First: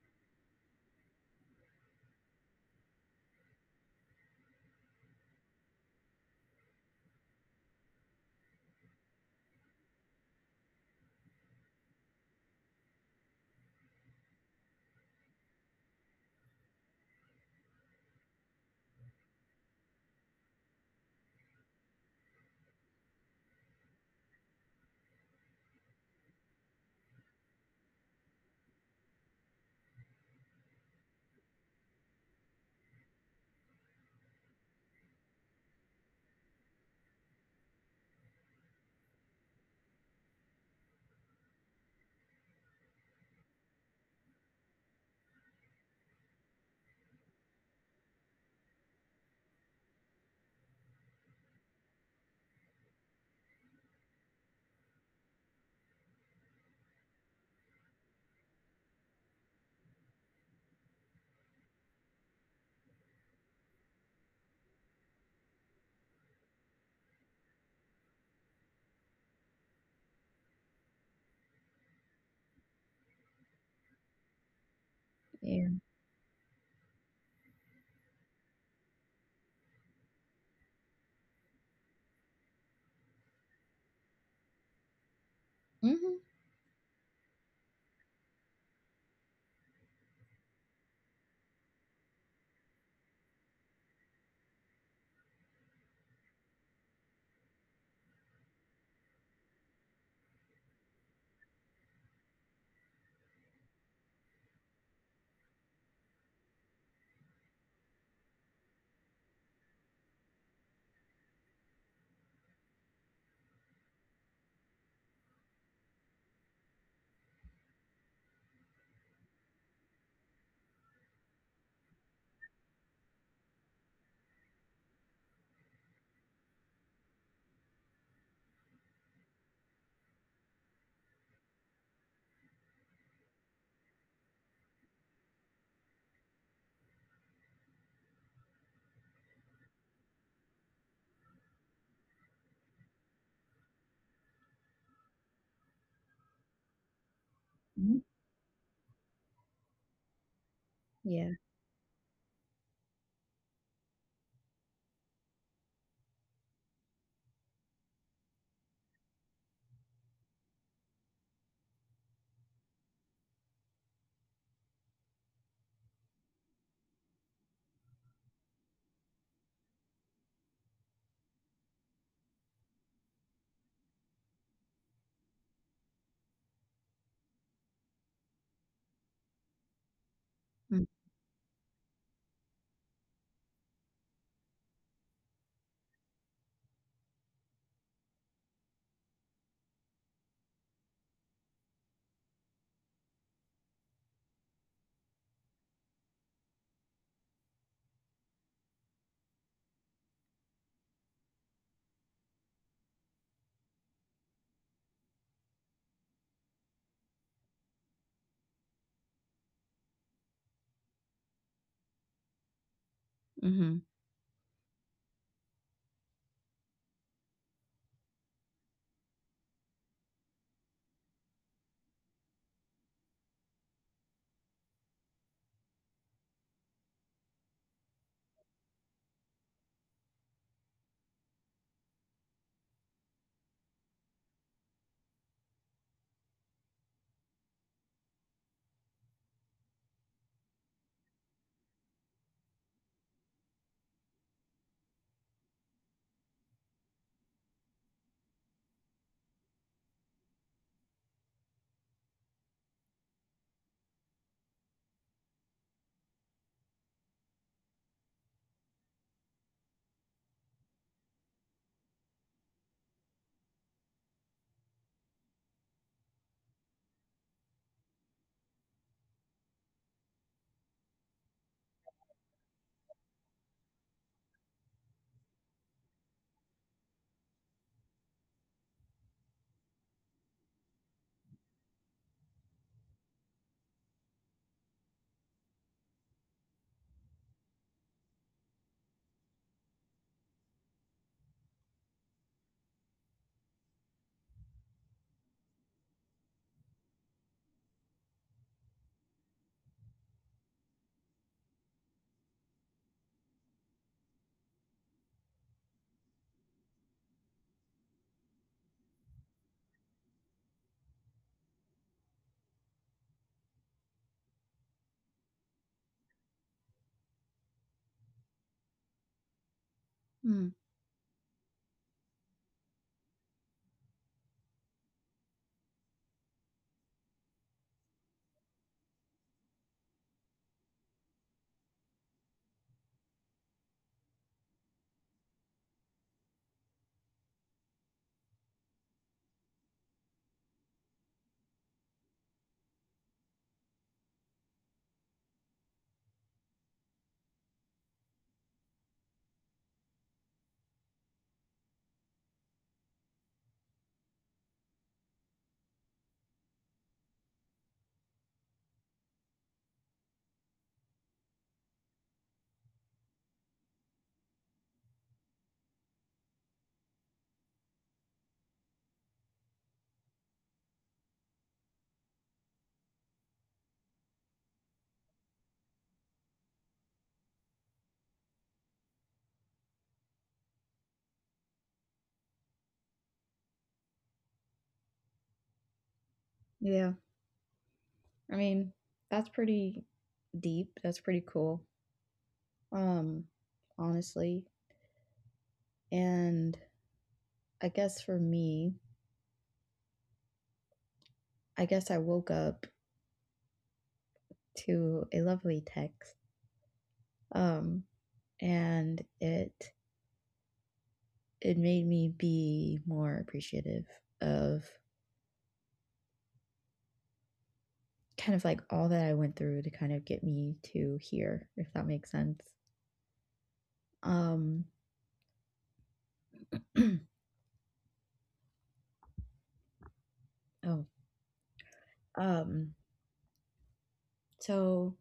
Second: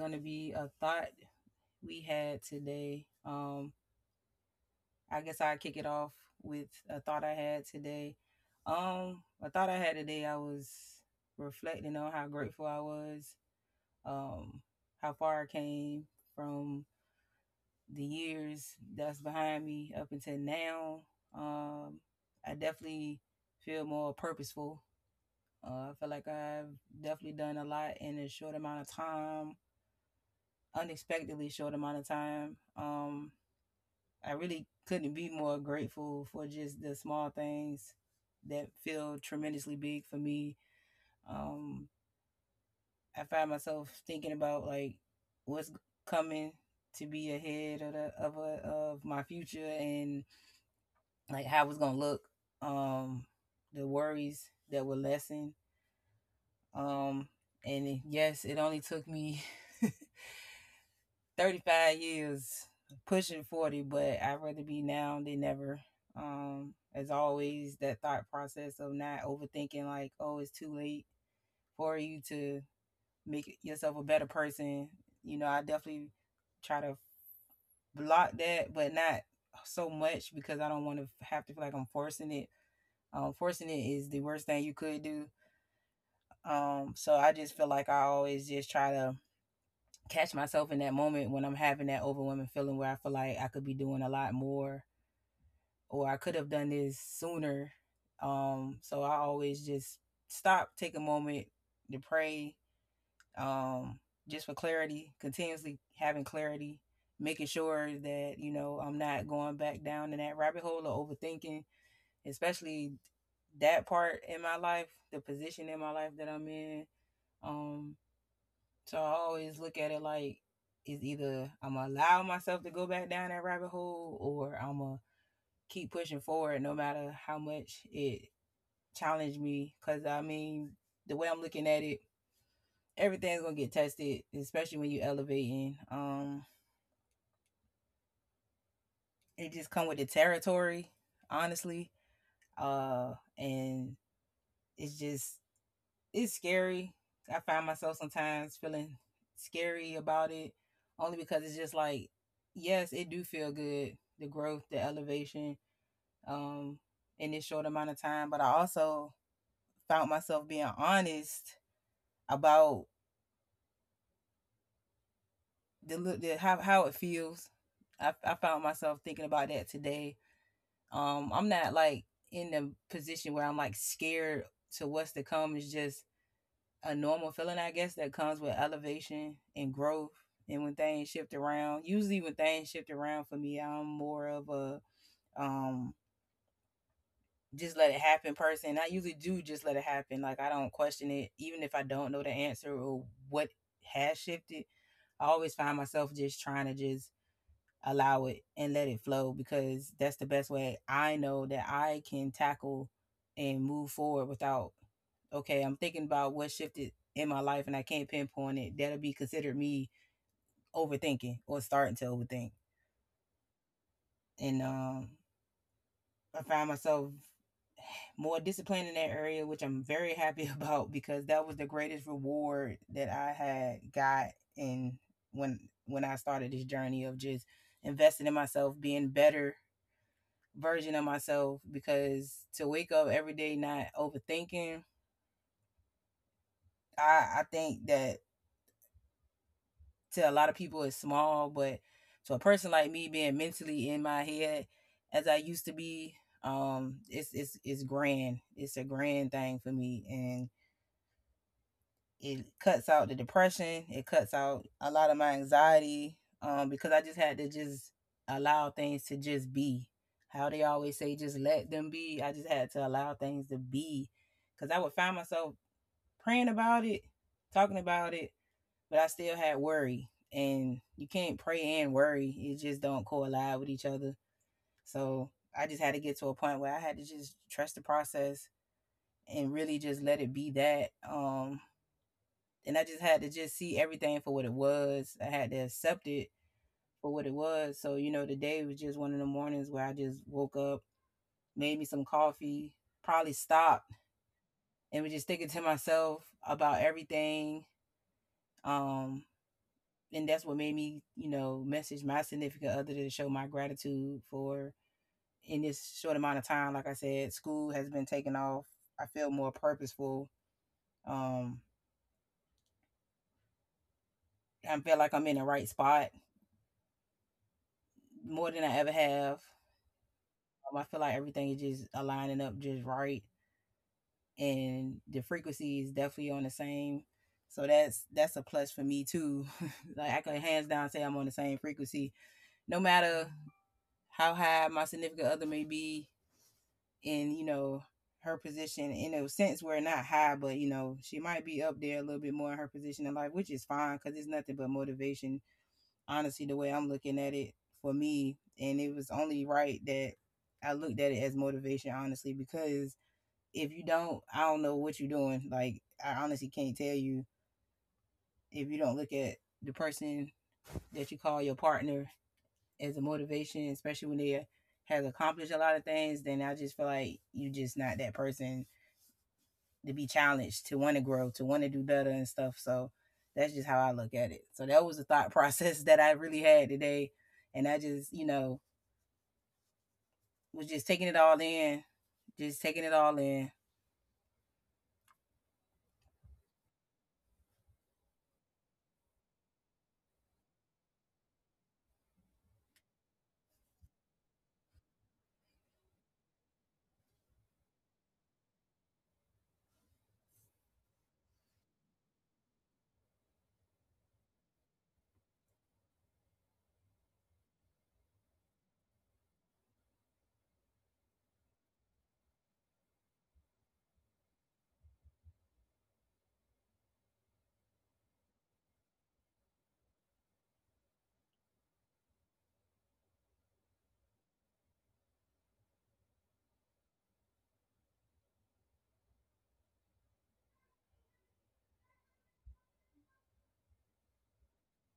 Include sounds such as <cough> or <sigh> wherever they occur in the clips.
going to be a thought we had today. I guess I'll kick it off with a thought I had today. A thought I had today, I was reflecting on how grateful I was, um, how far I came from the years that's behind me up until now. Um, I definitely feel more purposeful. I feel like I've definitely done a lot in a short amount of time, unexpectedly short amount of time. I really couldn't be more grateful for just the small things that feel tremendously big for me. Um, I find myself thinking about like what's coming to be ahead of my future, and like how it's gonna look. Um, the worries that were lessened. Um, and yes, it only took me <laughs> 35 years, pushing 40, but I'd rather be now than never. As always, that thought process of not overthinking, like, oh, it's too late for you to make yourself a better person, I Yeah. definitely try to block that, but not so much because I don't want to have to feel like I'm forcing it. Forcing it is the worst thing you could do. Mhm. So I just feel like I always just try to catch myself in that moment when I'm having that overwhelming feeling where I feel like I could be doing a lot more, or I could have done this sooner. So I always just stop, take a moment to pray, um, just for clarity, continuously having clarity, making sure that, I'm not going back down in that rabbit hole or overthinking, especially that part in my life, the position in my life that I'm in. Um, so I always look at it like it's either I'm gonna allow myself to go back down that rabbit hole, or I'm gonna keep pushing forward no matter how much it challenged me. Cause I mean, the way I'm looking at it, everything's gonna get tested, especially when you are elevating. It just come with the territory, honestly. And it's just it's scary. I find myself Mhm. sometimes feeling scary about it, only Yeah. because it's just like, yes, it do feel good, the growth, the elevation, um, in this short amount of time. But I also found myself being honest about the, li- the how it feels. I found myself thinking about that today. I'm not like in the position where I'm like scared to what's to come. It's just a normal feeling, I guess, that comes with elevation and growth. And when Mm. things shift around, usually when things shift around for me, I'm more of a um just let it happen person. I usually do just let it happen. Like I don't question it, even if I don't know the answer or what has shifted. I always find myself just trying to just allow it and let it flow, because that's the best way I know that I can tackle and move forward without, okay, I'm thinking about what shifted in my life and I can't pinpoint it, that'll be considered me overthinking or starting to overthink. Mhm. And I find myself more disciplined in that area, which I'm very happy <laughs> about, because that was the greatest reward that I had got in when when I started this journey of just investing in myself, being better version of myself, because to wake up every day not overthinking, I think that to a lot of people it's small, but to a person like me being mentally in my head as I used to be, it's grand. It's a grand thing for me, and it cuts out the depression, it cuts out a lot of my anxiety. Because I just had to just allow things to just be, how they always say, just let them be. I just had to allow things to be, because I would find myself praying about it, talking about it, but I still had worry, and you can't pray and worry, it just don't collide with each other. So I just had to get to a point where I had to just trust the process and really just let it be that. And I just had to just see everything for what it was. I had to accept it for what it was. So today was just one of the mornings where I just woke up, made me some coffee, probably stopped, and was just thinking to myself about everything. Um, and that's what made me, message my significant other to show my gratitude for in this short amount of time. Like I said, school has been taken off. I feel more purposeful. Um, I feel like I'm in the right spot more than I ever have. Mm. I feel like everything is just aligning up just right, and the frequency is definitely on the same. So that's a plus for me too. <laughs> Like, I can hands down say I'm on the same frequency, no matter how high my significant other may be in her position. In a sense, we're not high, but she might be up there a little bit more in her position in life, which is fine because it's nothing but motivation. Honestly, the way I'm looking at it for me, and it was only right that I looked at it as motivation, honestly, because if you don't, I don't know what you're doing. Like, I honestly can't tell you, if you don't look at the person that you call your partner as a motivation, especially when they has accomplished a lot of things, then I just feel like you are just not that person to be challenged, to want to grow, to want to do better and stuff. So that's just how I look at it. So that was a thought <laughs> process that I really had today, and I just was just taking it all in, just taking it all in. Yeah. I mean, that's pretty deep. That's pretty cool. Um, Honestly. And I guess for me, I guess I woke up to a lovely text. Um, and it made me be more appreciative of kind of like all that I went through to kind of get me to here, if that makes sense. Um, <clears throat> oh, um, So,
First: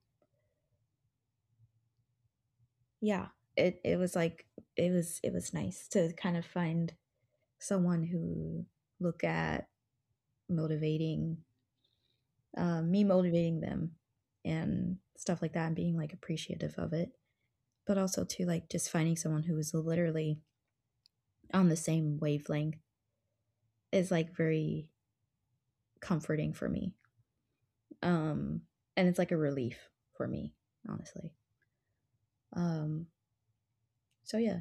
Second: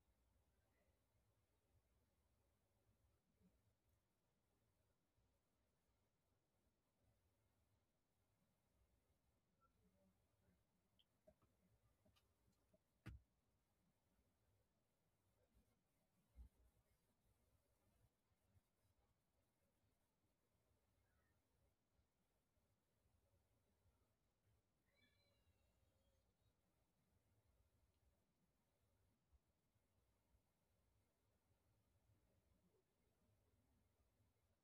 yeah, it was like it was nice to kind of find someone who look at motivating me motivating them and stuff like that and being like appreciative of it, but also to like just finding someone who is literally on the same wavelength is like very comforting for me, um and it's like a relief for me, honestly. um so yeah,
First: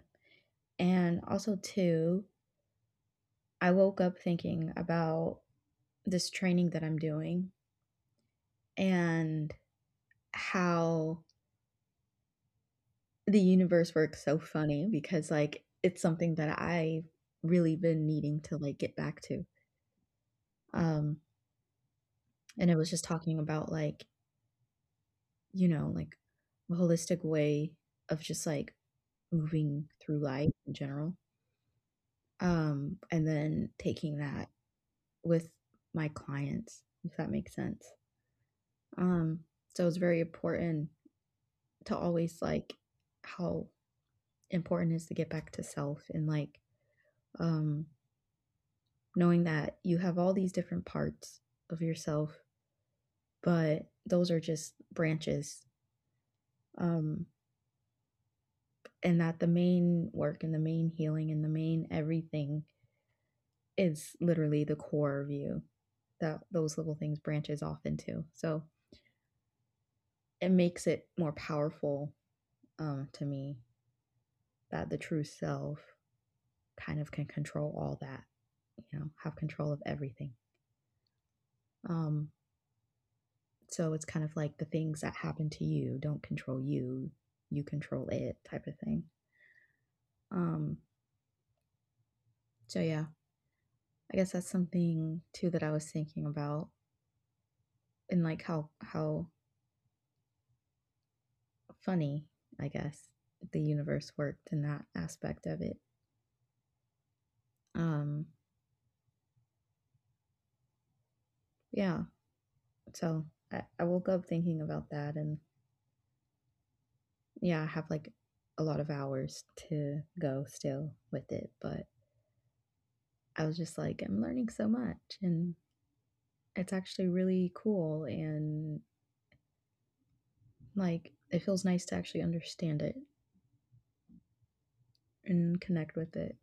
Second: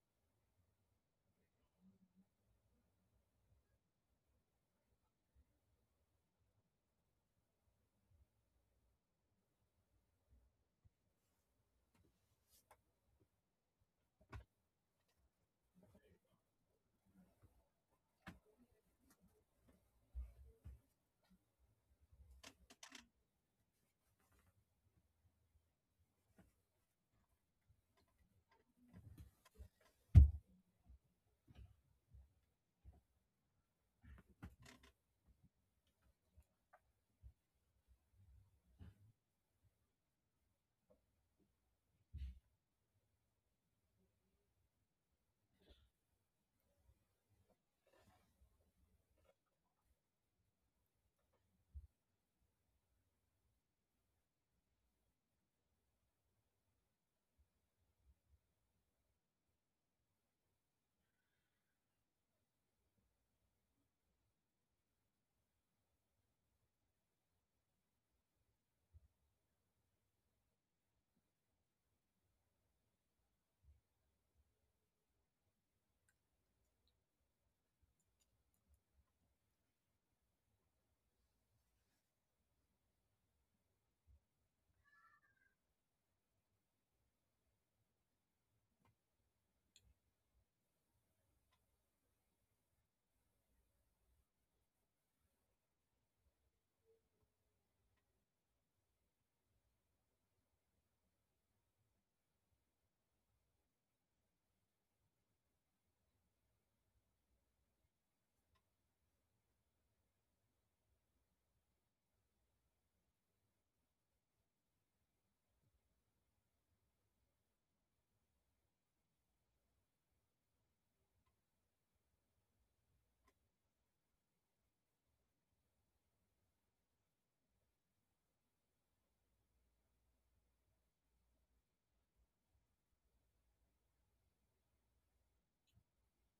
and also too, I woke up thinking about this training that I'm doing and how the universe works so funny because like it's something that I really been needing to like get back to. Um and it was just talking about like, you know, like a holistic way of just like moving through life in general. And then taking that with my clients, if that makes sense. Um so it's very important to always like how important is to get back to self and like, um knowing that you have all these different parts of yourself, but those are just branches, um and that the main work and the main healing and the main everything is literally the core of you that those little things branches off into. So it makes it more powerful, to me, that the true self kind of can control all that, you know, have control of everything. um So it's kind of like the things that happen to you don't control you, you control it type of thing. Um so yeah, I guess that's something too that I was thinking about and like how funny, I guess, the universe worked in that aspect of it. Um yeah, so I woke up thinking about that, and yeah, I have like a lot of hours to go still with it, but I was just like I'm learning so much and it's actually really cool. And like, it feels nice to actually understand it and connect with it.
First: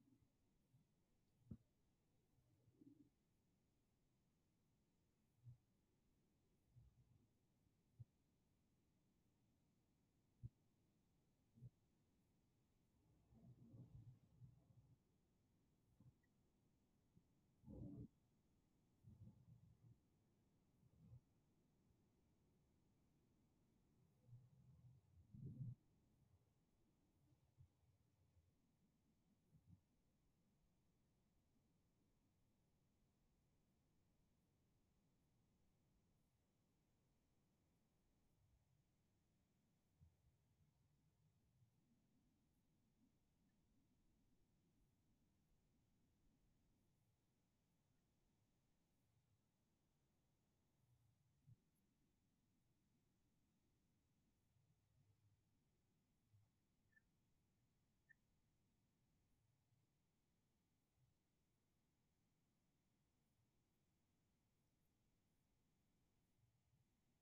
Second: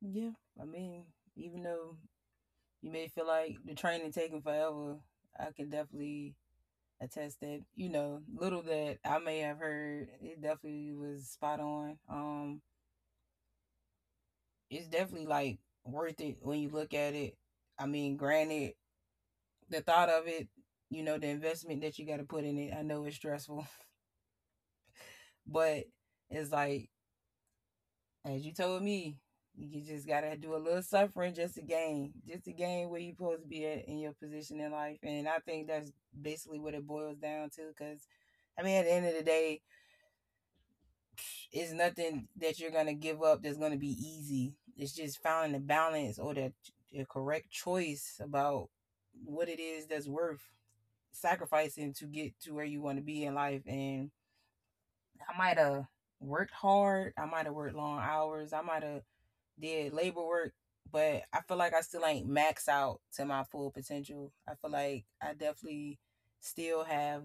Yeah, I mean, even though you may feel like the training taking forever, I can definitely attest that, little that I may have heard, it definitely was spot on. It's definitely like worth it when you look at it. I mean, granted, the thought of it, the investment that you got to put in it, I know it's stressful, <laughs> but it's like, as you told me, you just gotta do a little suffering just to gain where you're supposed to be at in your position in life. And I think that's basically what it boils down to. Because I mean, at the end of the day, it's nothing that you're gonna give up that's gonna be easy. It's just finding the balance, or the correct choice about what it is that's worth sacrificing to get to where you want to be in life. And I might have worked hard. I might have worked long hours. I might have did labor work, but I feel like I still ain't max out to my full potential. I feel like I definitely still have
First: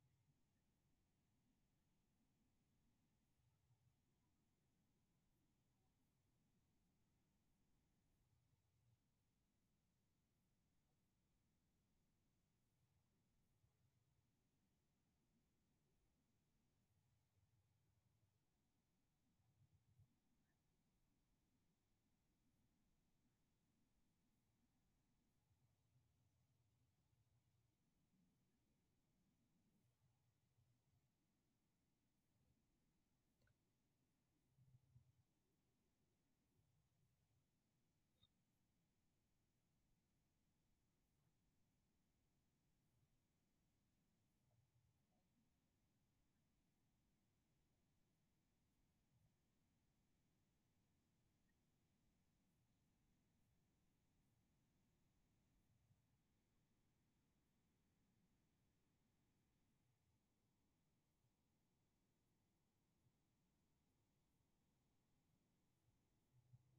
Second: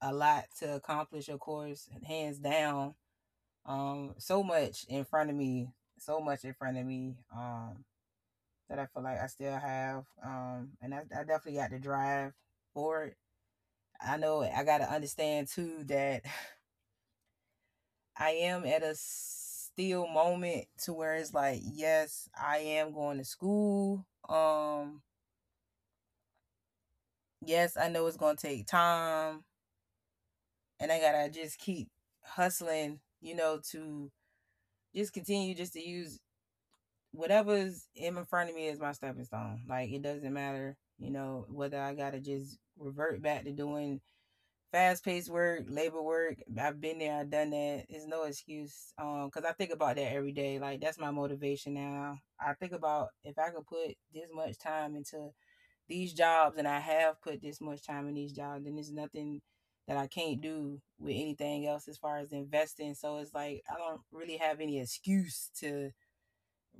a lot to accomplish, of course, hands down. So much in front of me, so much in front of me. That I feel like I still have. And I definitely got the drive for it. I know I got to understand too that <laughs> I am at a still moment to where it's like, yes, I am going to school. Yes, I know it's gonna take time, and I gotta just keep hustling, to just continue just to use whatever's in front of me as my stepping stone. Like, it doesn't matter, whether I gotta just revert back to doing fast paced work, labor work. I've been there, I've done that. It's no excuse. Cause I think about that every day. Like, that's my motivation now. I think about, if I could put this much time into these jobs, and I have put this much time in these jobs, and there's nothing that I can't do with anything else as far as investing. So it's like I don't really have any excuse to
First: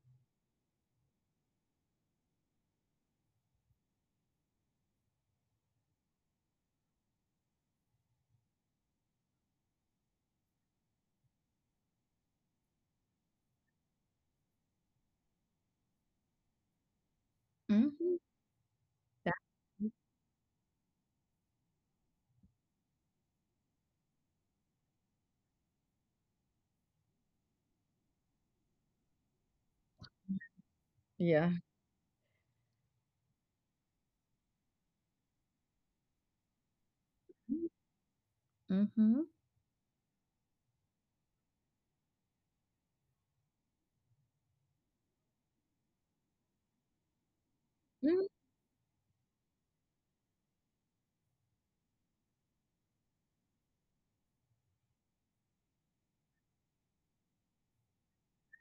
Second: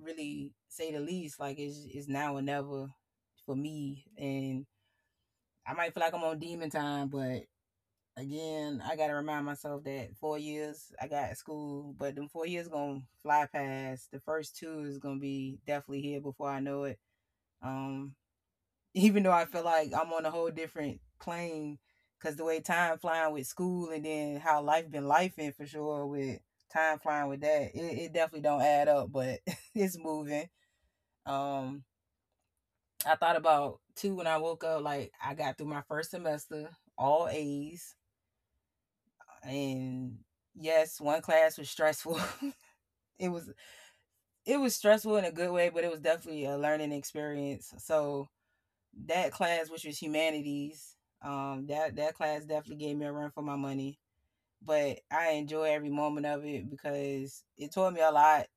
really say the least. Like, it's now or never for me. And I might feel like I'm on demon time, but again, I gotta remind myself that 4 years I got school, but them 4 years gonna fly past. The first two is gonna be definitely here before I know it. Um Mhm. Even that though I feel m like I'm on a whole different plane, because the way time flying with school, and then how life been life in for sure, with time flying with that, it definitely don't add up, but <laughs> it's moving. Yeah. Um, I thought about too when I woke up, like I got through my first semester, all A's, Mhm. and yes, one class was stressful. <laughs> it was it was stressful in a good way, but it was definitely a learning experience. Mhm. So that class, which was humanities, that class definitely gave me a run for my money. But I enjoy every moment of it because it taught me a lot.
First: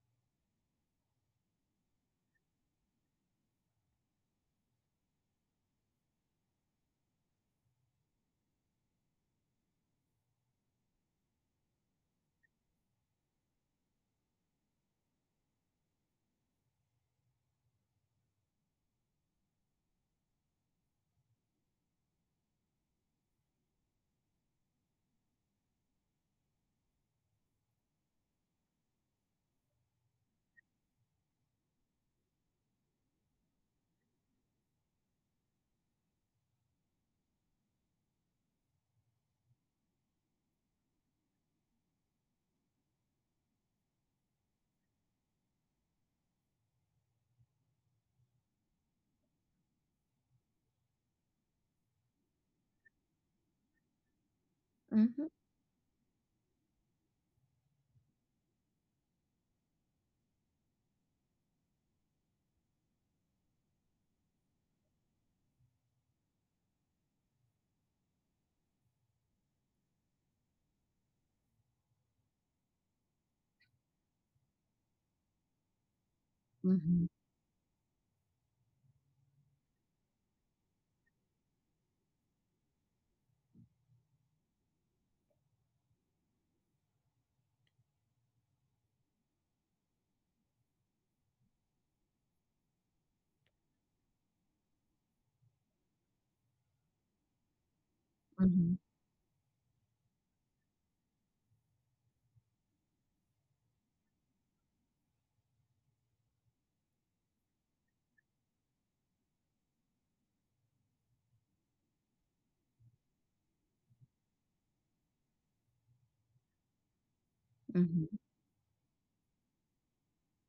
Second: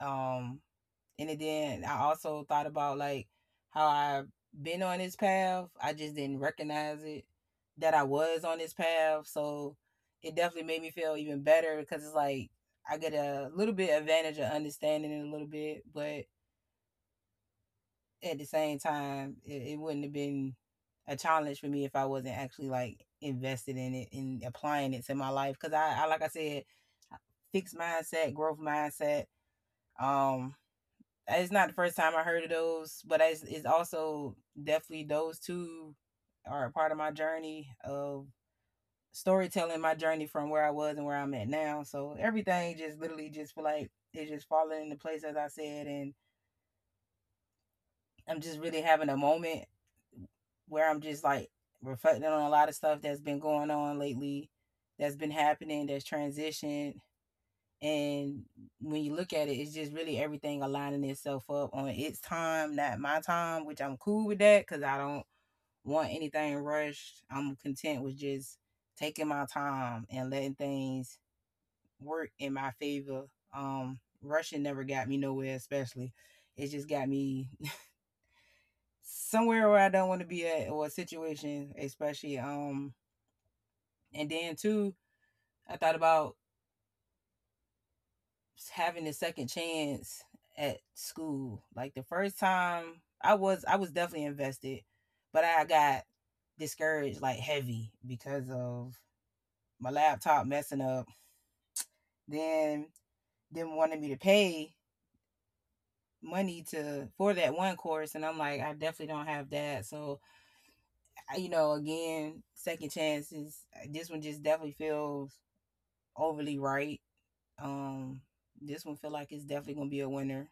Um, and then I also thought about like how I've been on this path. I just didn't recognize it that I was on this path. So it definitely made me feel even better because it's like I get a little bit advantage of understanding it a little bit, but at the same time, it wouldn't have been a challenge for me if I wasn't actually like invested in it and applying it to my life. Because like I said, fixed mindset, growth mindset. Um, it's not the first time I heard of those, but it's also definitely those two are a part of my journey of storytelling, my journey from where I was and where I'm at now. So everything just literally just feel like it's just falling into place as I said, and I'm just really having a moment where I'm just like reflecting on a lot of stuff that's been going on lately, that's Mhm. been happening, that's transitioned. And when you look at it, it's just really everything aligning itself up on its time, not my time, which I'm cool with that because I don't want anything rushed. I'm content with just taking my time and letting things work in my favor. Rushing never got me nowhere, especially. It just Mhm. got me somewhere where I don't want to be at or a situation, especially. And then too, I thought about having a second chance at school. Like the first time, I was definitely invested, but I got discouraged like heavy because Mhm. of my laptop messing up. Then them wanted me to pay money to for that one course and I'm like I definitely don't have that so you know again second chances this one just definitely feels overly right. Mhm. Um, this one feel like it's definitely gonna be a winner,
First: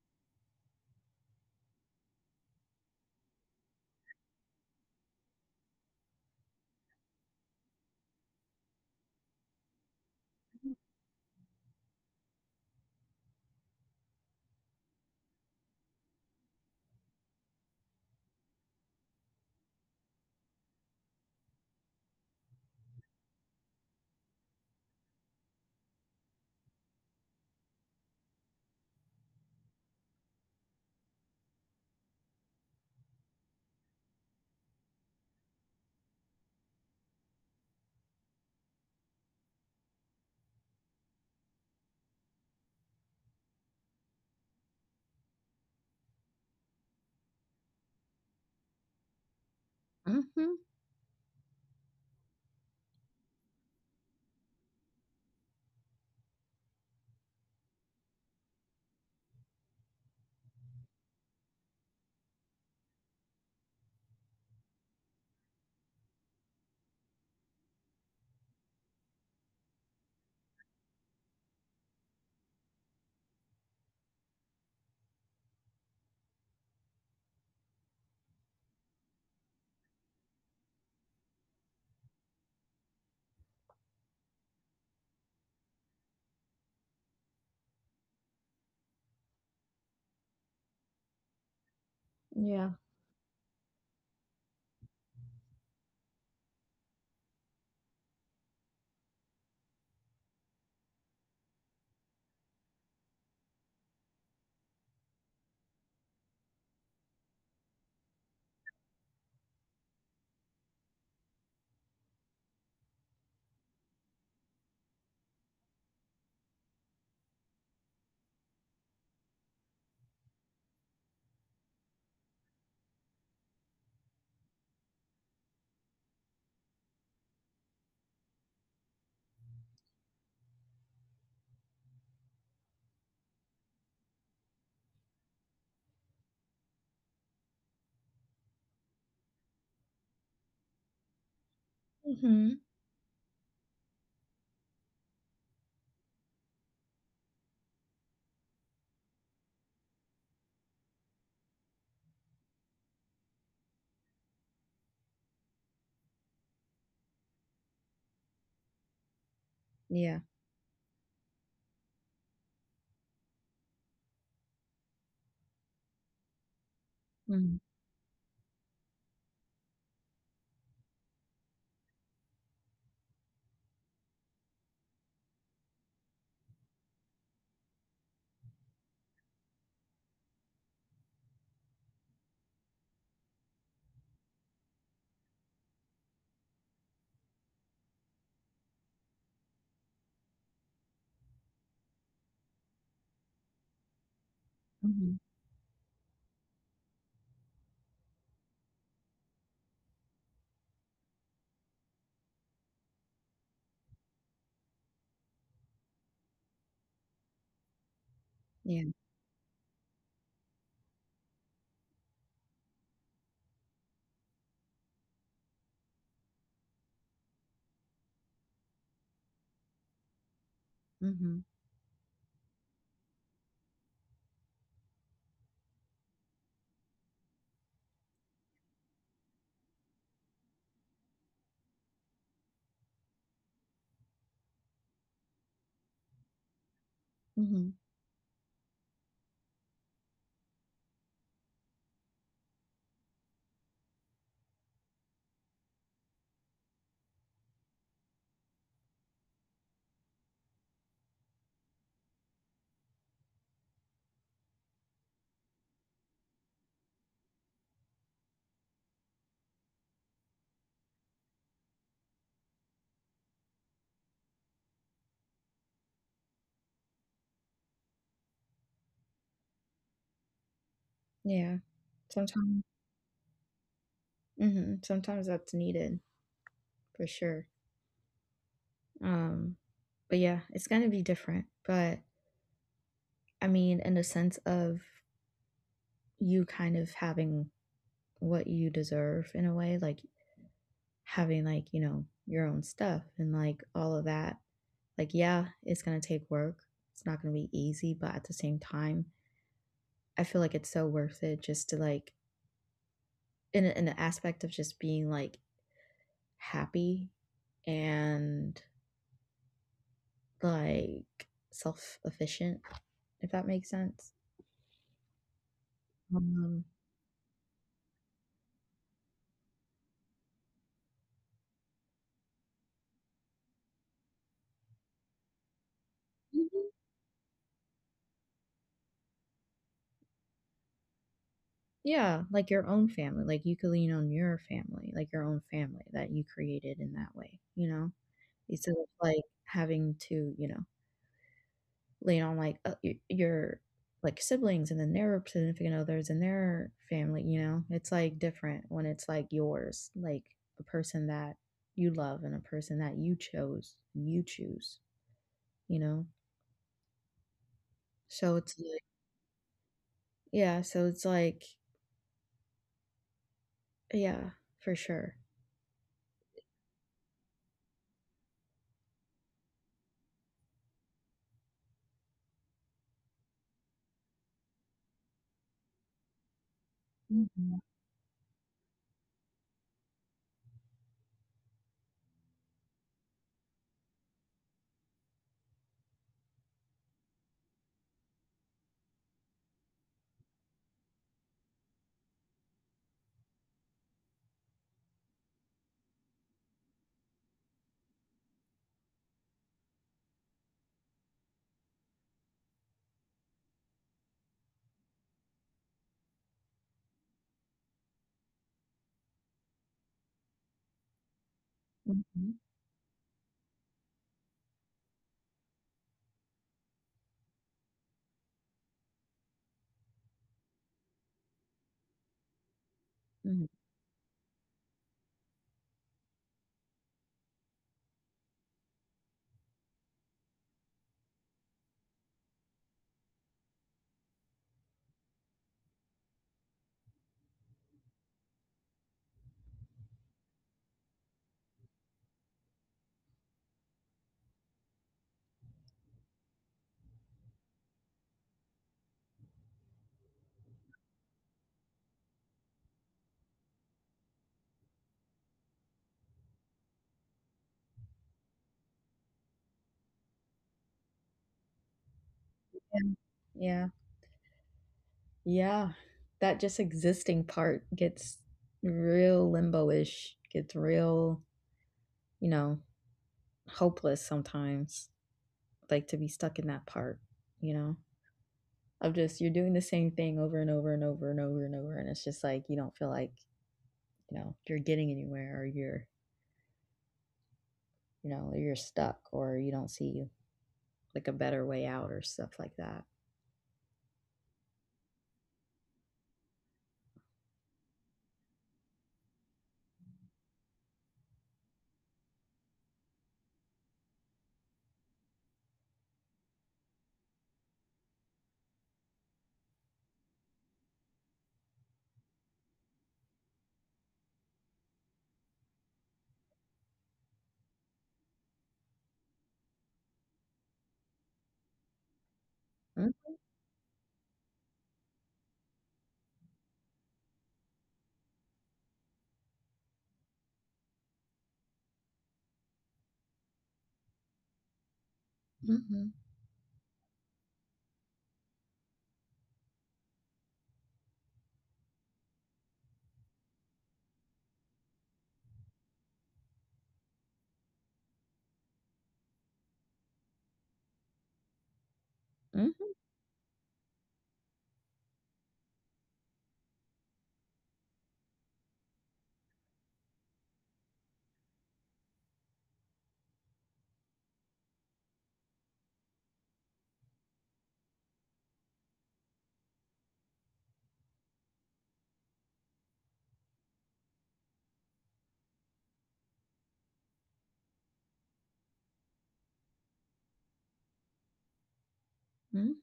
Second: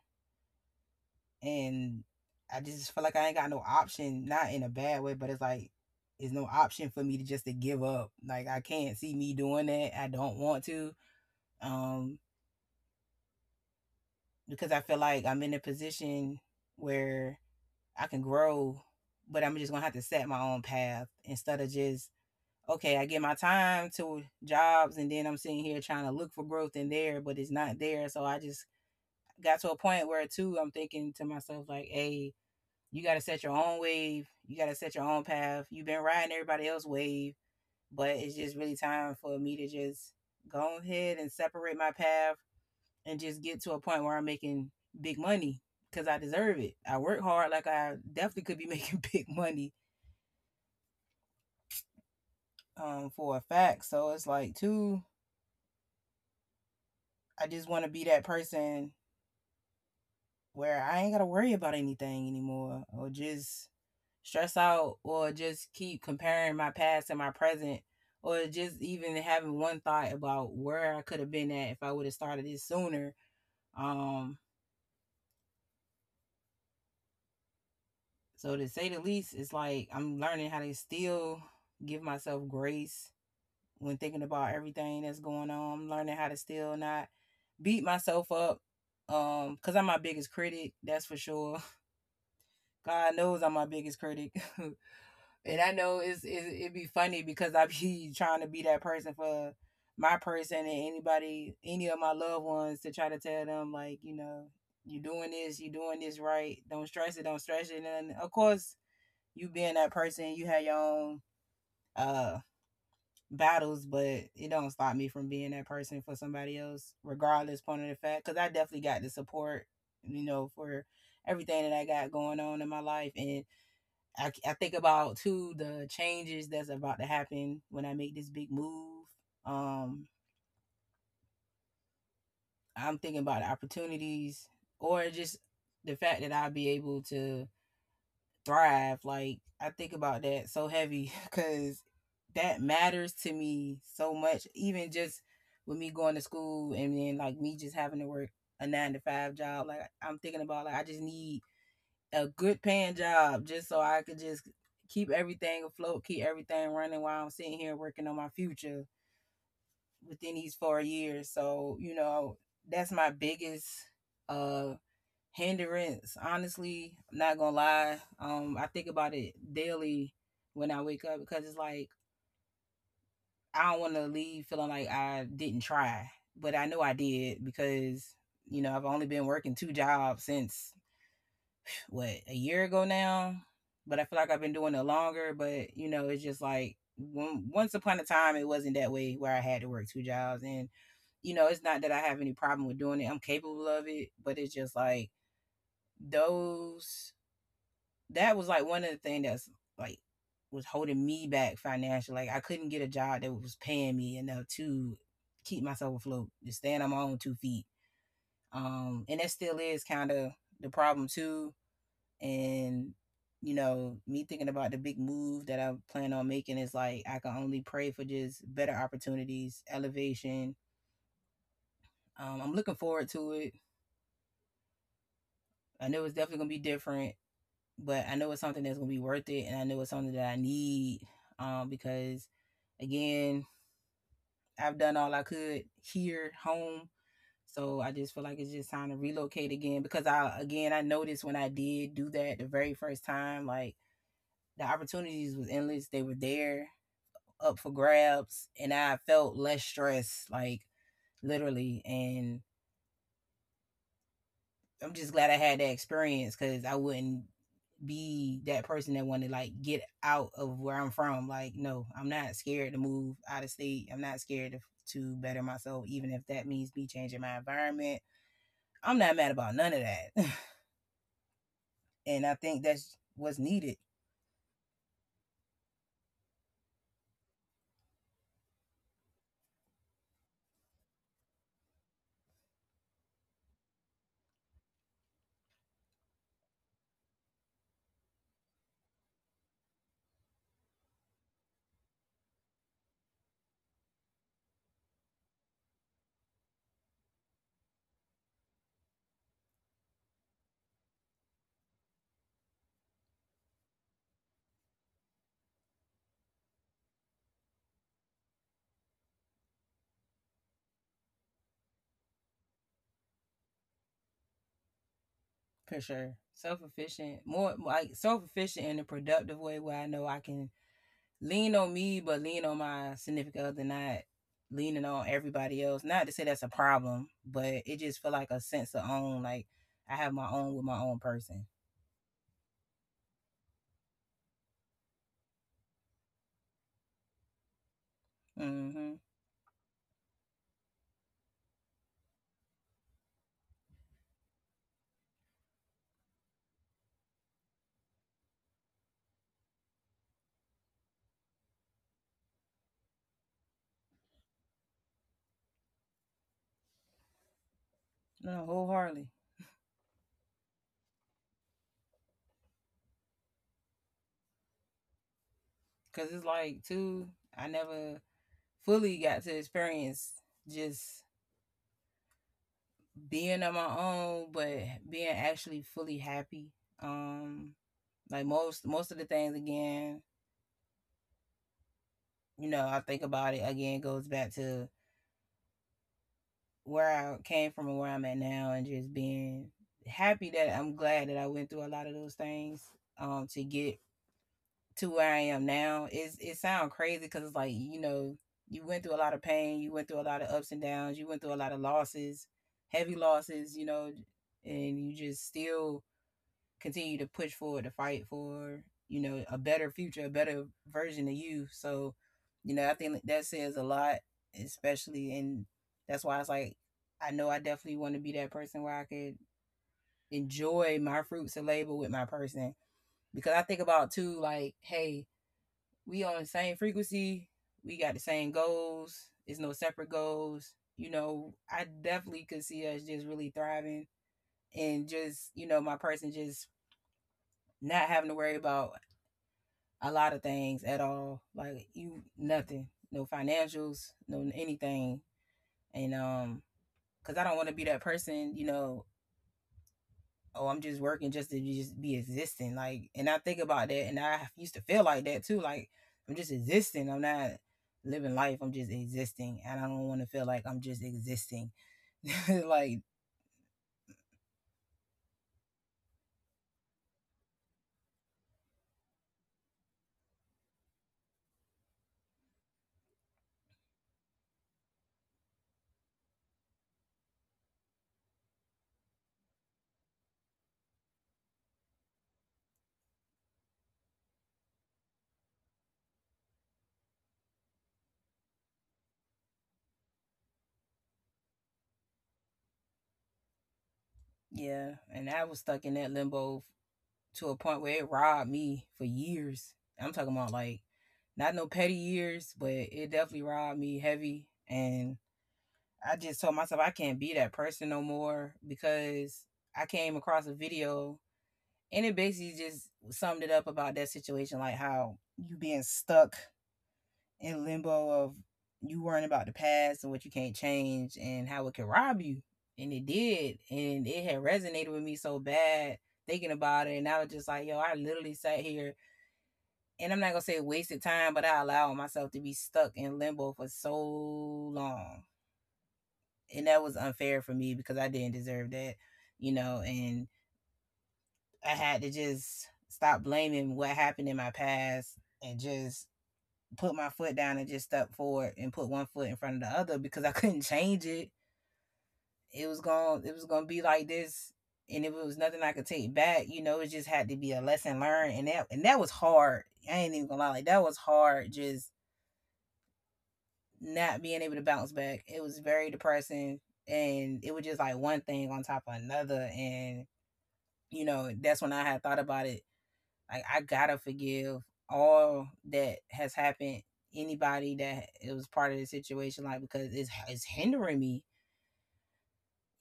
and I just feel like I ain't got no option. Not in a bad way, but it's like it's no option for me to just to give up. Like I can't see me doing that. I don't want to. Um, because I feel like I'm in a position where I can grow, but I'm just gonna have to set my own path instead of just okay, I give my time to jobs and then I'm sitting here trying to look for growth in there, but it's not there. So I just got to a point where too I'm thinking to myself like, hey, you got to set your own wave. You got to set your own path. You've been riding everybody else's wave, but it's just really time for me to just go ahead and separate my path and just get to a point where I'm making big money because I deserve it. I work hard, like I definitely could be <laughs> making big money, Mhm. For a fact. So it's like, too, I just want to be that person where I ain't got to worry about anything anymore or just stress out or just keep comparing my past and my present or just even having one thought about where I could have been at if I would have started this sooner. Um so to say the least, it's like I'm learning how to still give myself grace when thinking about everything that's going on. I'm learning how to still not beat myself up. Cause I'm my biggest critic, that's for sure. Yeah. <laughs> God knows I'm my biggest critic. <laughs> And I know it's, it'd be funny because I be <laughs> trying to be that person for my person and anybody, any of my loved ones to try to tell them like, you know, you doing this right. Don't stress it, don't stress it. And of course, you being that person, you have your own uh battles, but it don't stop me from being that person for somebody else, regardless point of the fact, because I definitely got the support, you know, for everything that I got going on in my life, and I think about too the changes that's about to happen when I make this big move. Um, I'm thinking about the opportunities or just the fact that I'll be able to thrive. Like I think about that so heavy <laughs> because that Mhm. matters to me so much. Even just with me going to school and then like me just having to work a nine to five job. Like I'm thinking about like I just need a good paying job just so I could just keep everything afloat, keep everything running while I'm sitting here working on my future Yeah. within these 4 years. So, you know, that's my biggest uh hindrance. Honestly, I'm not gonna Mhm. lie. I think about it daily when I wake up because it's like I don't wanna leave feeling like I didn't try. But I know I did because, you know, I've only been working two jobs since what a year ago now, but I feel like I've been doing it longer. But you know, it's just like when, once upon a time, it wasn't that way where I had to work two jobs, and you know, it's not that I have any problem with doing it. I'm capable of it, but it's just like Mhm. those. That was like one of the things that's like was holding me back financially. Like I couldn't get a job that was paying me enough to keep myself afloat, to stand on my own two feet. Yeah. And that still is kind of the problem too and you know me thinking about the big move that I plan on making is like I can only pray for just better opportunities elevation, Mhm. I'm looking forward to it I know it's definitely going to be different but I know it's something that's going to be worth it and I know it's something that I need, because again I've done all I could here home Mhm. so I just feel like it's just time to relocate again because I again I noticed when I did do that the very first time like the opportunities was endless they were there up for grabs and I felt less stress, like literally. And I'm just glad I had that experience because I wouldn't be that person that wanted to like get out of where I'm from. Like, no, I'm not scared to move out of state. I'm not scared to better myself, even if that means me changing my environment. I'm not mad about none of that. Yeah. <laughs> and I Sometime think that's what's needed mhm, sometimes that's needed, for sure. Um, but yeah, it's gonna be different, but, I mean, in the sense of you kind of having what you deserve in a way, like having like, you know, your own stuff and like all of that. Like, yeah, it's going to take work. It's not going to be easy, but at the same time, I feel like it's so worth it just to like, in the aspect of just being like happy and like self efficient, if that makes sense. for sure. Self Um, efficient, more like self efficient in a productive way where I know I can lean on me, but lean on my significant other, not leaning on everybody else. Not to say that's a Mhm. problem, but it just feel like a sense of own. Like I have my own with my own person. Yeah, like your own family. Like you could lean on your family, like your own family that you created in that way, you know? Instead of Mm-hmm. like having to, you know, lean on like your like siblings and then their significant others and their family, you know, it's like different when it's like yours, like a person that you love and a person that you chose and you choose, you know, so No, it's like, wholeheartedly, yeah, so it's like yeah, for sure. because it's like too. I never fully got to experience just being on my own, but being actually fully happy. Um, Hmm. like most of the things again, you know, I think about it again. Goes back to where I came from and where I'm at now, and just being happy that I'm glad that I went through a lot of those things to get to where I am now. It sounds crazy because it's like you know you went through a lot of pain, you went through a lot of ups and downs, you went through a lot of losses, heavy losses, you know, and you just still continue to push forward to fight for you know a better future a better version of you so Hmm. you know I think that says a lot especially and that's why it's like I know I definitely want to be that person where I could enjoy my fruits of labor with my person because I Hmm. think about too like hey we on the same frequency we got the same goals. There's no separate goals you know I definitely could see us just really thriving and just you know my person just not having to worry about a lot of things at all. Like you, nothing, no financials, no anything, and cause I don't want to be that person, you know. Oh, I'm just working just to just be existing, like. And I think about that, and I used to feel like that too. Like I'm just existing. I'm not living life. I'm just existing, and I don't want to feel like I'm just existing. <laughs> Like Yeah. Yeah. That just existing part gets real limbo-ish, gets real, you know, hopeless sometimes, like to be stuck in that part, you know, of just you're doing the same thing over and over and over and over and over. And it's just like you don't feel like, you know, you're getting anywhere, or you're, you know, you're stuck, or you don't see like a better way out or stuff like that. yeah, and I was stuck in that limbo to a point where it robbed me for years. I'm talking about like not no petty years, but it definitely robbed me heavy. And I just told myself I can't be that person no more because I came across a video and it basically just summed it up about that situation, like how you being stuck in limbo of you worrying about the past and what you can't change and how it can rob you. And it Mm-hmm. did. And it had resonated with me so bad thinking about it. And I was just like, yo, I literally sat here and I'm not gonna say wasted time, but I allowed myself to be stuck in limbo for so long. Mm-hmm. And that was unfair for me because I didn't deserve that, you know, and I had to just stop blaming what happened in my past and just put my foot down and just step forward and put one foot in front of the other because I <laughs> couldn't change it. It was going to be like this, and if it was nothing I could take back, you know, it just had to be a lesson learned, and that was hard. I ain't even going to lie, like that was hard, just not being able to bounce back. It was very depressing, and it was just like one thing on top of another, and you know, that's when I had thought about it. Like I gotta forgive all that has happened. Anybody that it was part of the situation, like because it's hindering me.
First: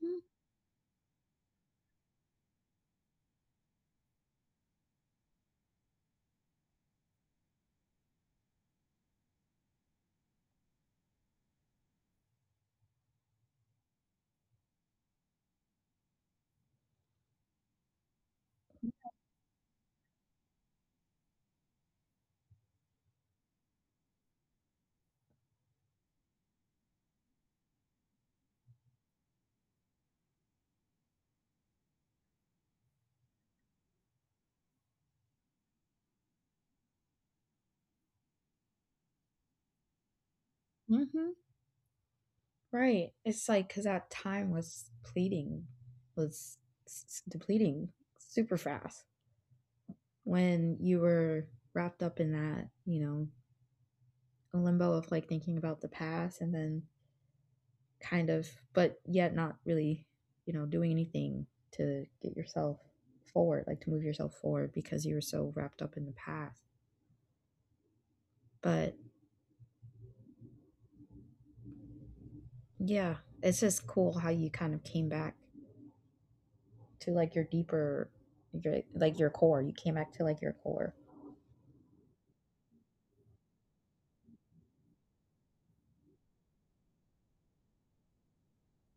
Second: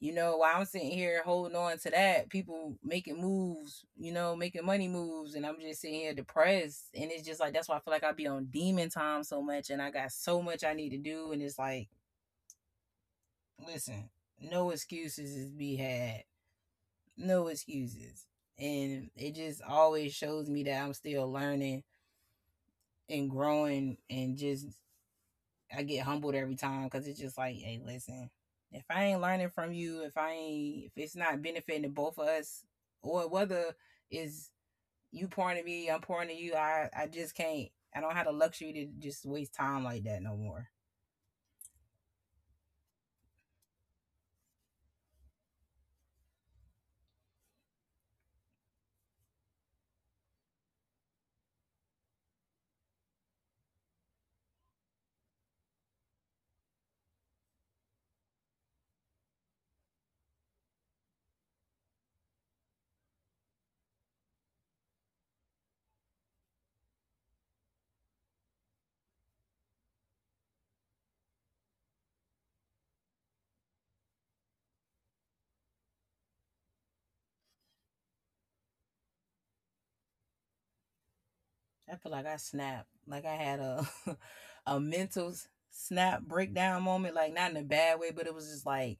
You know, while I'm sitting here holding on to that, people making moves, you know, making money moves, and I'm just sitting here depressed. And it's just like that's why I feel like I be on demon time so much, and I got so much I need to do. And it's like, listen, no excuses is be had, no excuses, and it just always shows me that I'm still learning and growing and just I get humbled every time because it's just like, hey, listen, if I ain't learning from you, if I ain't if it's not benefiting both of us, or whether is you pouring to me, I'm pouring to you, I just can't. I don't have the luxury to just waste time like that no more. Mm-hmm. Right. It's like because that time was pleading, was depleting super fast when you were wrapped up in that, you know, limbo of like thinking about the past and then kind of, but yet not really, you know, doing anything to get yourself forward, like to move yourself forward because you were so wrapped up in the past. But yeah, it's just cool how you kind of came back to like your like your core. You came back to like your core. I feel like I snapped, like I had a <laughs> a mental snap breakdown moment, like not in a bad way, but it was just like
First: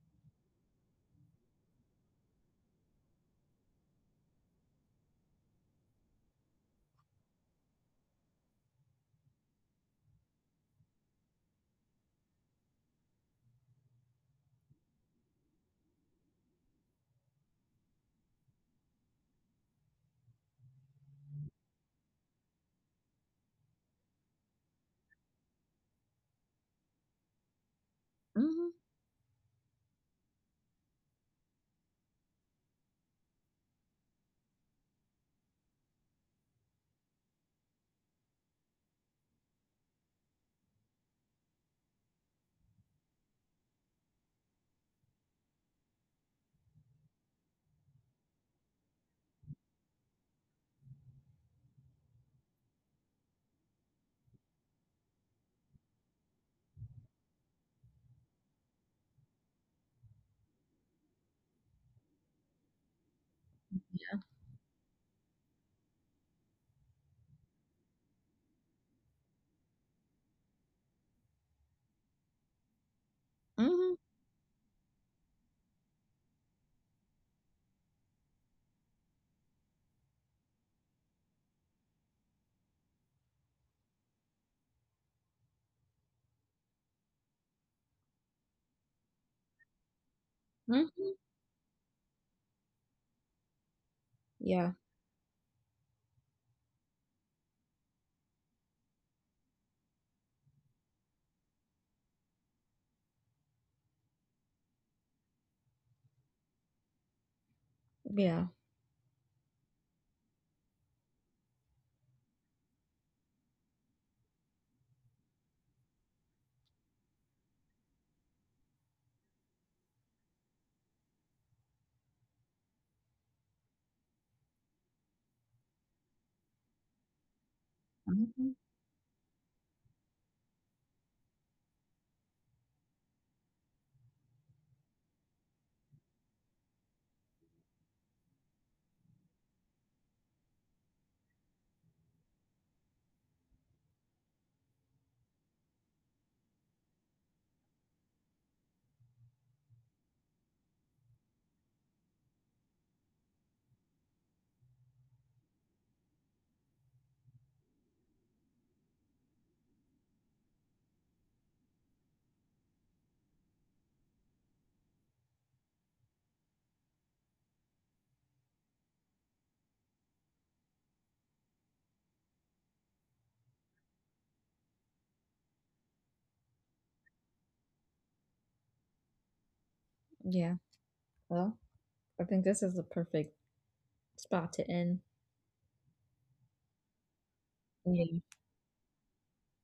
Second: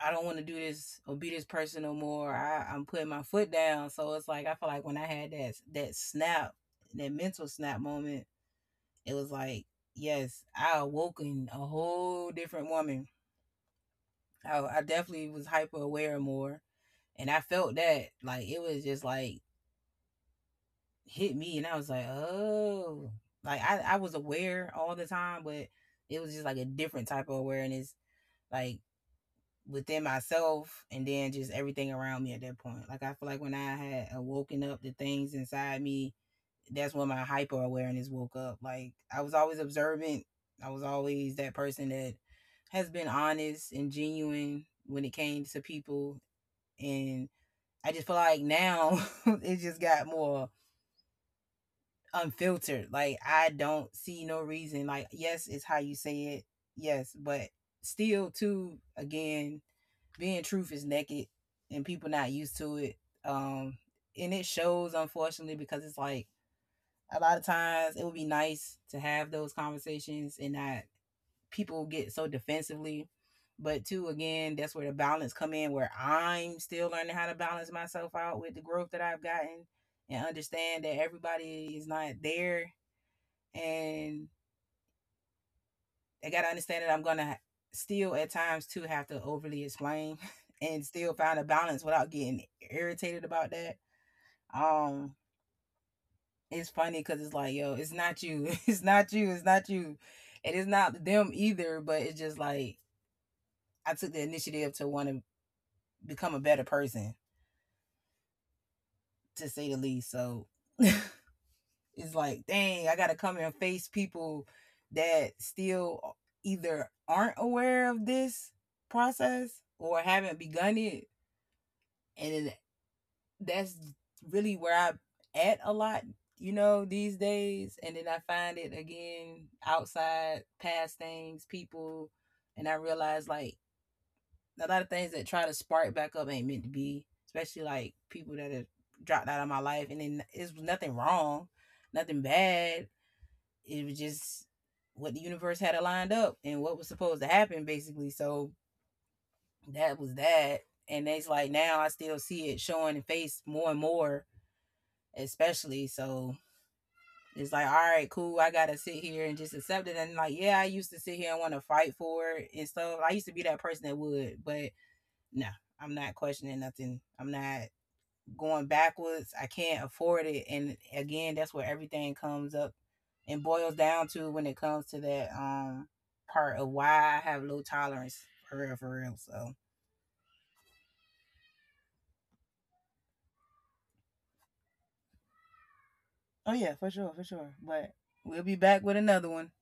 I don't want to do this or be this person no more. I'm putting my foot down. So it's like I feel like when I had that snap, that mental snap moment, it was like, yes, I awoken a whole different woman. I definitely was hyper aware more, and I felt that, like it was just like hit me, and I was like, oh, like I was aware all the time, but it was just like a different type of awareness. Hmm. Like within myself and then just everything around me at that point. Like I feel like when I had awoken up the things inside me, that's when my hyper awareness woke up. Like I was always observant. I was always that person that has been honest and genuine when it came to people, and I just feel like now <laughs> it just got more unfiltered. Like I don't see no reason, like yes, it's how you say it. Yes, but still too again, being truth is naked and people not used to it. Um, and it shows, unfortunately, because it's like a lot of times it would be nice to have those conversations and not people get so defensively. But Hmm. two, again, that's where the balance come in where I'm still learning how to balance myself out with the growth that I've gotten and understand that everybody is not there, and they got to understand that I'm going to still at times too have to overly explain <laughs> and still Hmm. find a balance without getting irritated about that. Yeah. Um, it's funny because it's like, yo, it's not you, <laughs> it's not you, and it's not them either. But it's just like I took the initiative to want to become a better person, Yeah. to say the least. So <laughs> it's like, dang, I got to come and face people that still either aren't aware of this process or haven't begun it, and that's really where I'm at a lot, you know, these days. And then I Mhm. find it again outside, past things, people, and I realize like a lot of things that try to spark back up ain't meant to be, especially like people that have dropped out of my life. And then it was nothing wrong, nothing bad. It was just what the universe had lined up and what was supposed to happen, basically. So that was that. And it's like now I still see it showing in face more and more especially. So it's like, all right, cool. I gotta sit here and just accept it. And like, yeah, I used to sit here and want to fight for it and stuff. I used to be that person that would, but no, I'm not questioning nothing. I'm not going backwards. I can't afford it. And again, that's where everything comes up and boils down to when it comes to that part of why I have low tolerance, for real, for real. So, Yeah. Well, I think this is the perfect spot to end. oh yeah, for sure, for sure. But Yeah. we'll be back with another one.